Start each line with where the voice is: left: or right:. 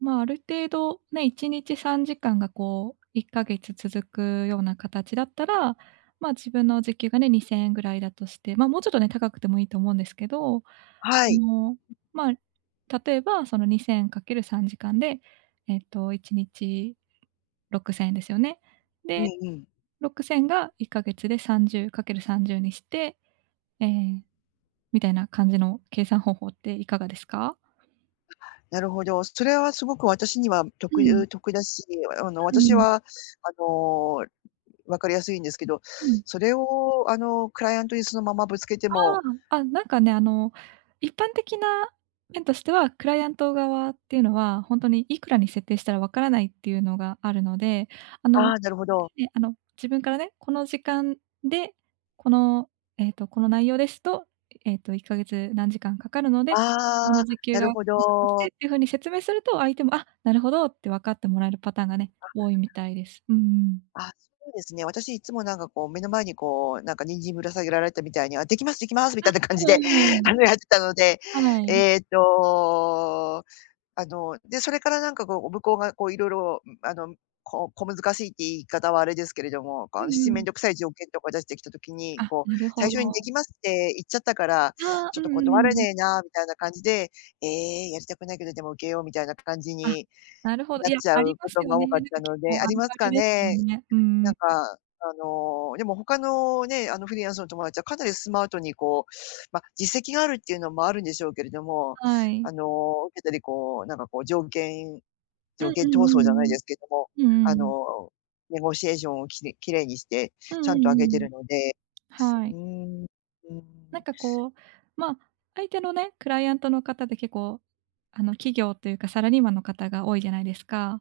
right: ま、ある程度ね、1日3時間がこう、1か月続くような形だったら、ま、自分の時給がね、2000円ぐらいだとして、ま、もうちょっとね、高くてもいいと思うんですけど。あ
left: はい。
right: の、
left: うん。
right: まあ、例えばその2000かける3時間で、えっと1日6000円ですよね。
left: うん
right: で、
left: うん。
right: 6000が1か月で30かける30にして、ええ、みたいな感じの計算方法って、いかがですか？
left: なるほど。それはすごく、私にはと
right: う
left: くゆ
right: ん。
left: う得だし、良いわよ、あの、
right: う
left: 私
right: ん。
left: は、あの、分かりやすいんですけど。
right: うん。
left: それをあの、クライアントに、そのままぶつけて
right: あ
left: も
right: あ。あ、なんかね、あの、一般的な面としては、クライアント側っていうのは、ほんとにいくらに設定したら、わからないっていうのがあるので。あの、
left: ああ、なるほど。
right: ね、あの、自分からね、この時間で、このええと、この内容ですと、ええっと1か月何時間かかるので、
left: あ
right: 自
left: あ、
right: 分の時給
left: な
right: が
left: るほ
right: こうだとして、っ
left: ど。
right: ていう風に説明すると、相手も、あ、なるほどってわかってもらえるパターンがね、
left: あ。
right: 多いみたいです。うんうん。
left: あ、そうですね。私いつもなんかこう、目の前にこうなんか、人参ぶら下げられたみたいに「あ、できます、できます」み
right: あ、
left: たいな感
right: う
left: じ
right: う
left: で、
right: んうん
left: あの、や
right: う
left: ってたので。
right: ん。はい。
left: ええと、あの、で、それからなんか、こう、お向こうがこう、いろいろあの、こ小難しいって言い方はあれですけれども。
right: う
left: かんしち
right: んう
left: めん
right: ん。
left: どくさい条件とか、出してきた時に、
right: あ、
left: こう、
right: なる
left: 最
right: ほ
left: 初にで
right: ど。
left: きますって言っちゃったから、
right: ああ、
left: ち
right: う
left: ょっと
right: んうんう
left: 断れ
right: んうん。
left: ねえな、みたいな感じで「ええ、やりたくないけど、でも受けよう」みたいな感じ
right: あ、
left: に、
right: なるほど。
left: な
right: い
left: っ
right: や、
left: ちゃ
right: あり
left: う
right: ま
left: こ
right: す
left: と
right: よ
left: が
right: ね。
left: 多か
right: な
left: っ
right: んか
left: たの
right: 結構、
left: であ
right: あ
left: り
right: る
left: ます
right: ある
left: か
right: ですよ
left: ね？
right: ね、うんう
left: なんか、
right: ん。
left: あの、でも他のね、あの、フリーランスの友達は、かなりスマートにこう、ま、実績があるっていうのも、あるんでしょうけれども。
right: はい。
left: あの、受けたりこう、なんかこう、条件
right: う
left: 条
right: ん
left: 件
right: う
left: 闘争じゃない
right: ん
left: ですけども。
right: うんうんうん。う
left: あの
right: うーん。
left: ネゴシエーションを、きれ綺麗にして、
right: うん
left: ち
right: う
left: ゃ
right: ん
left: んと
right: う
left: 上げて
right: んうん。
left: るので。
right: は
left: う
right: い。
left: ーん。うーん。
right: なんかこう、ま、相手のね、クライアントの方で結構、あの、企業というかサラリーマンの方が、多いじゃないですか。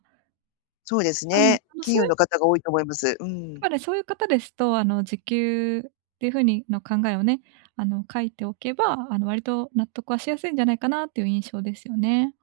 left: そうです
right: あの、
left: ね。
right: あの、
left: 企
right: そう
left: 業
right: いう
left: の方が多いと思います、う
right: や
left: ん。
right: っぱね、そういう方ですと、あの、時給っていう風にの考えをね、あの、書いておけば、あの、割と納得はしやすいんじゃないかな？っていう印象ですよね。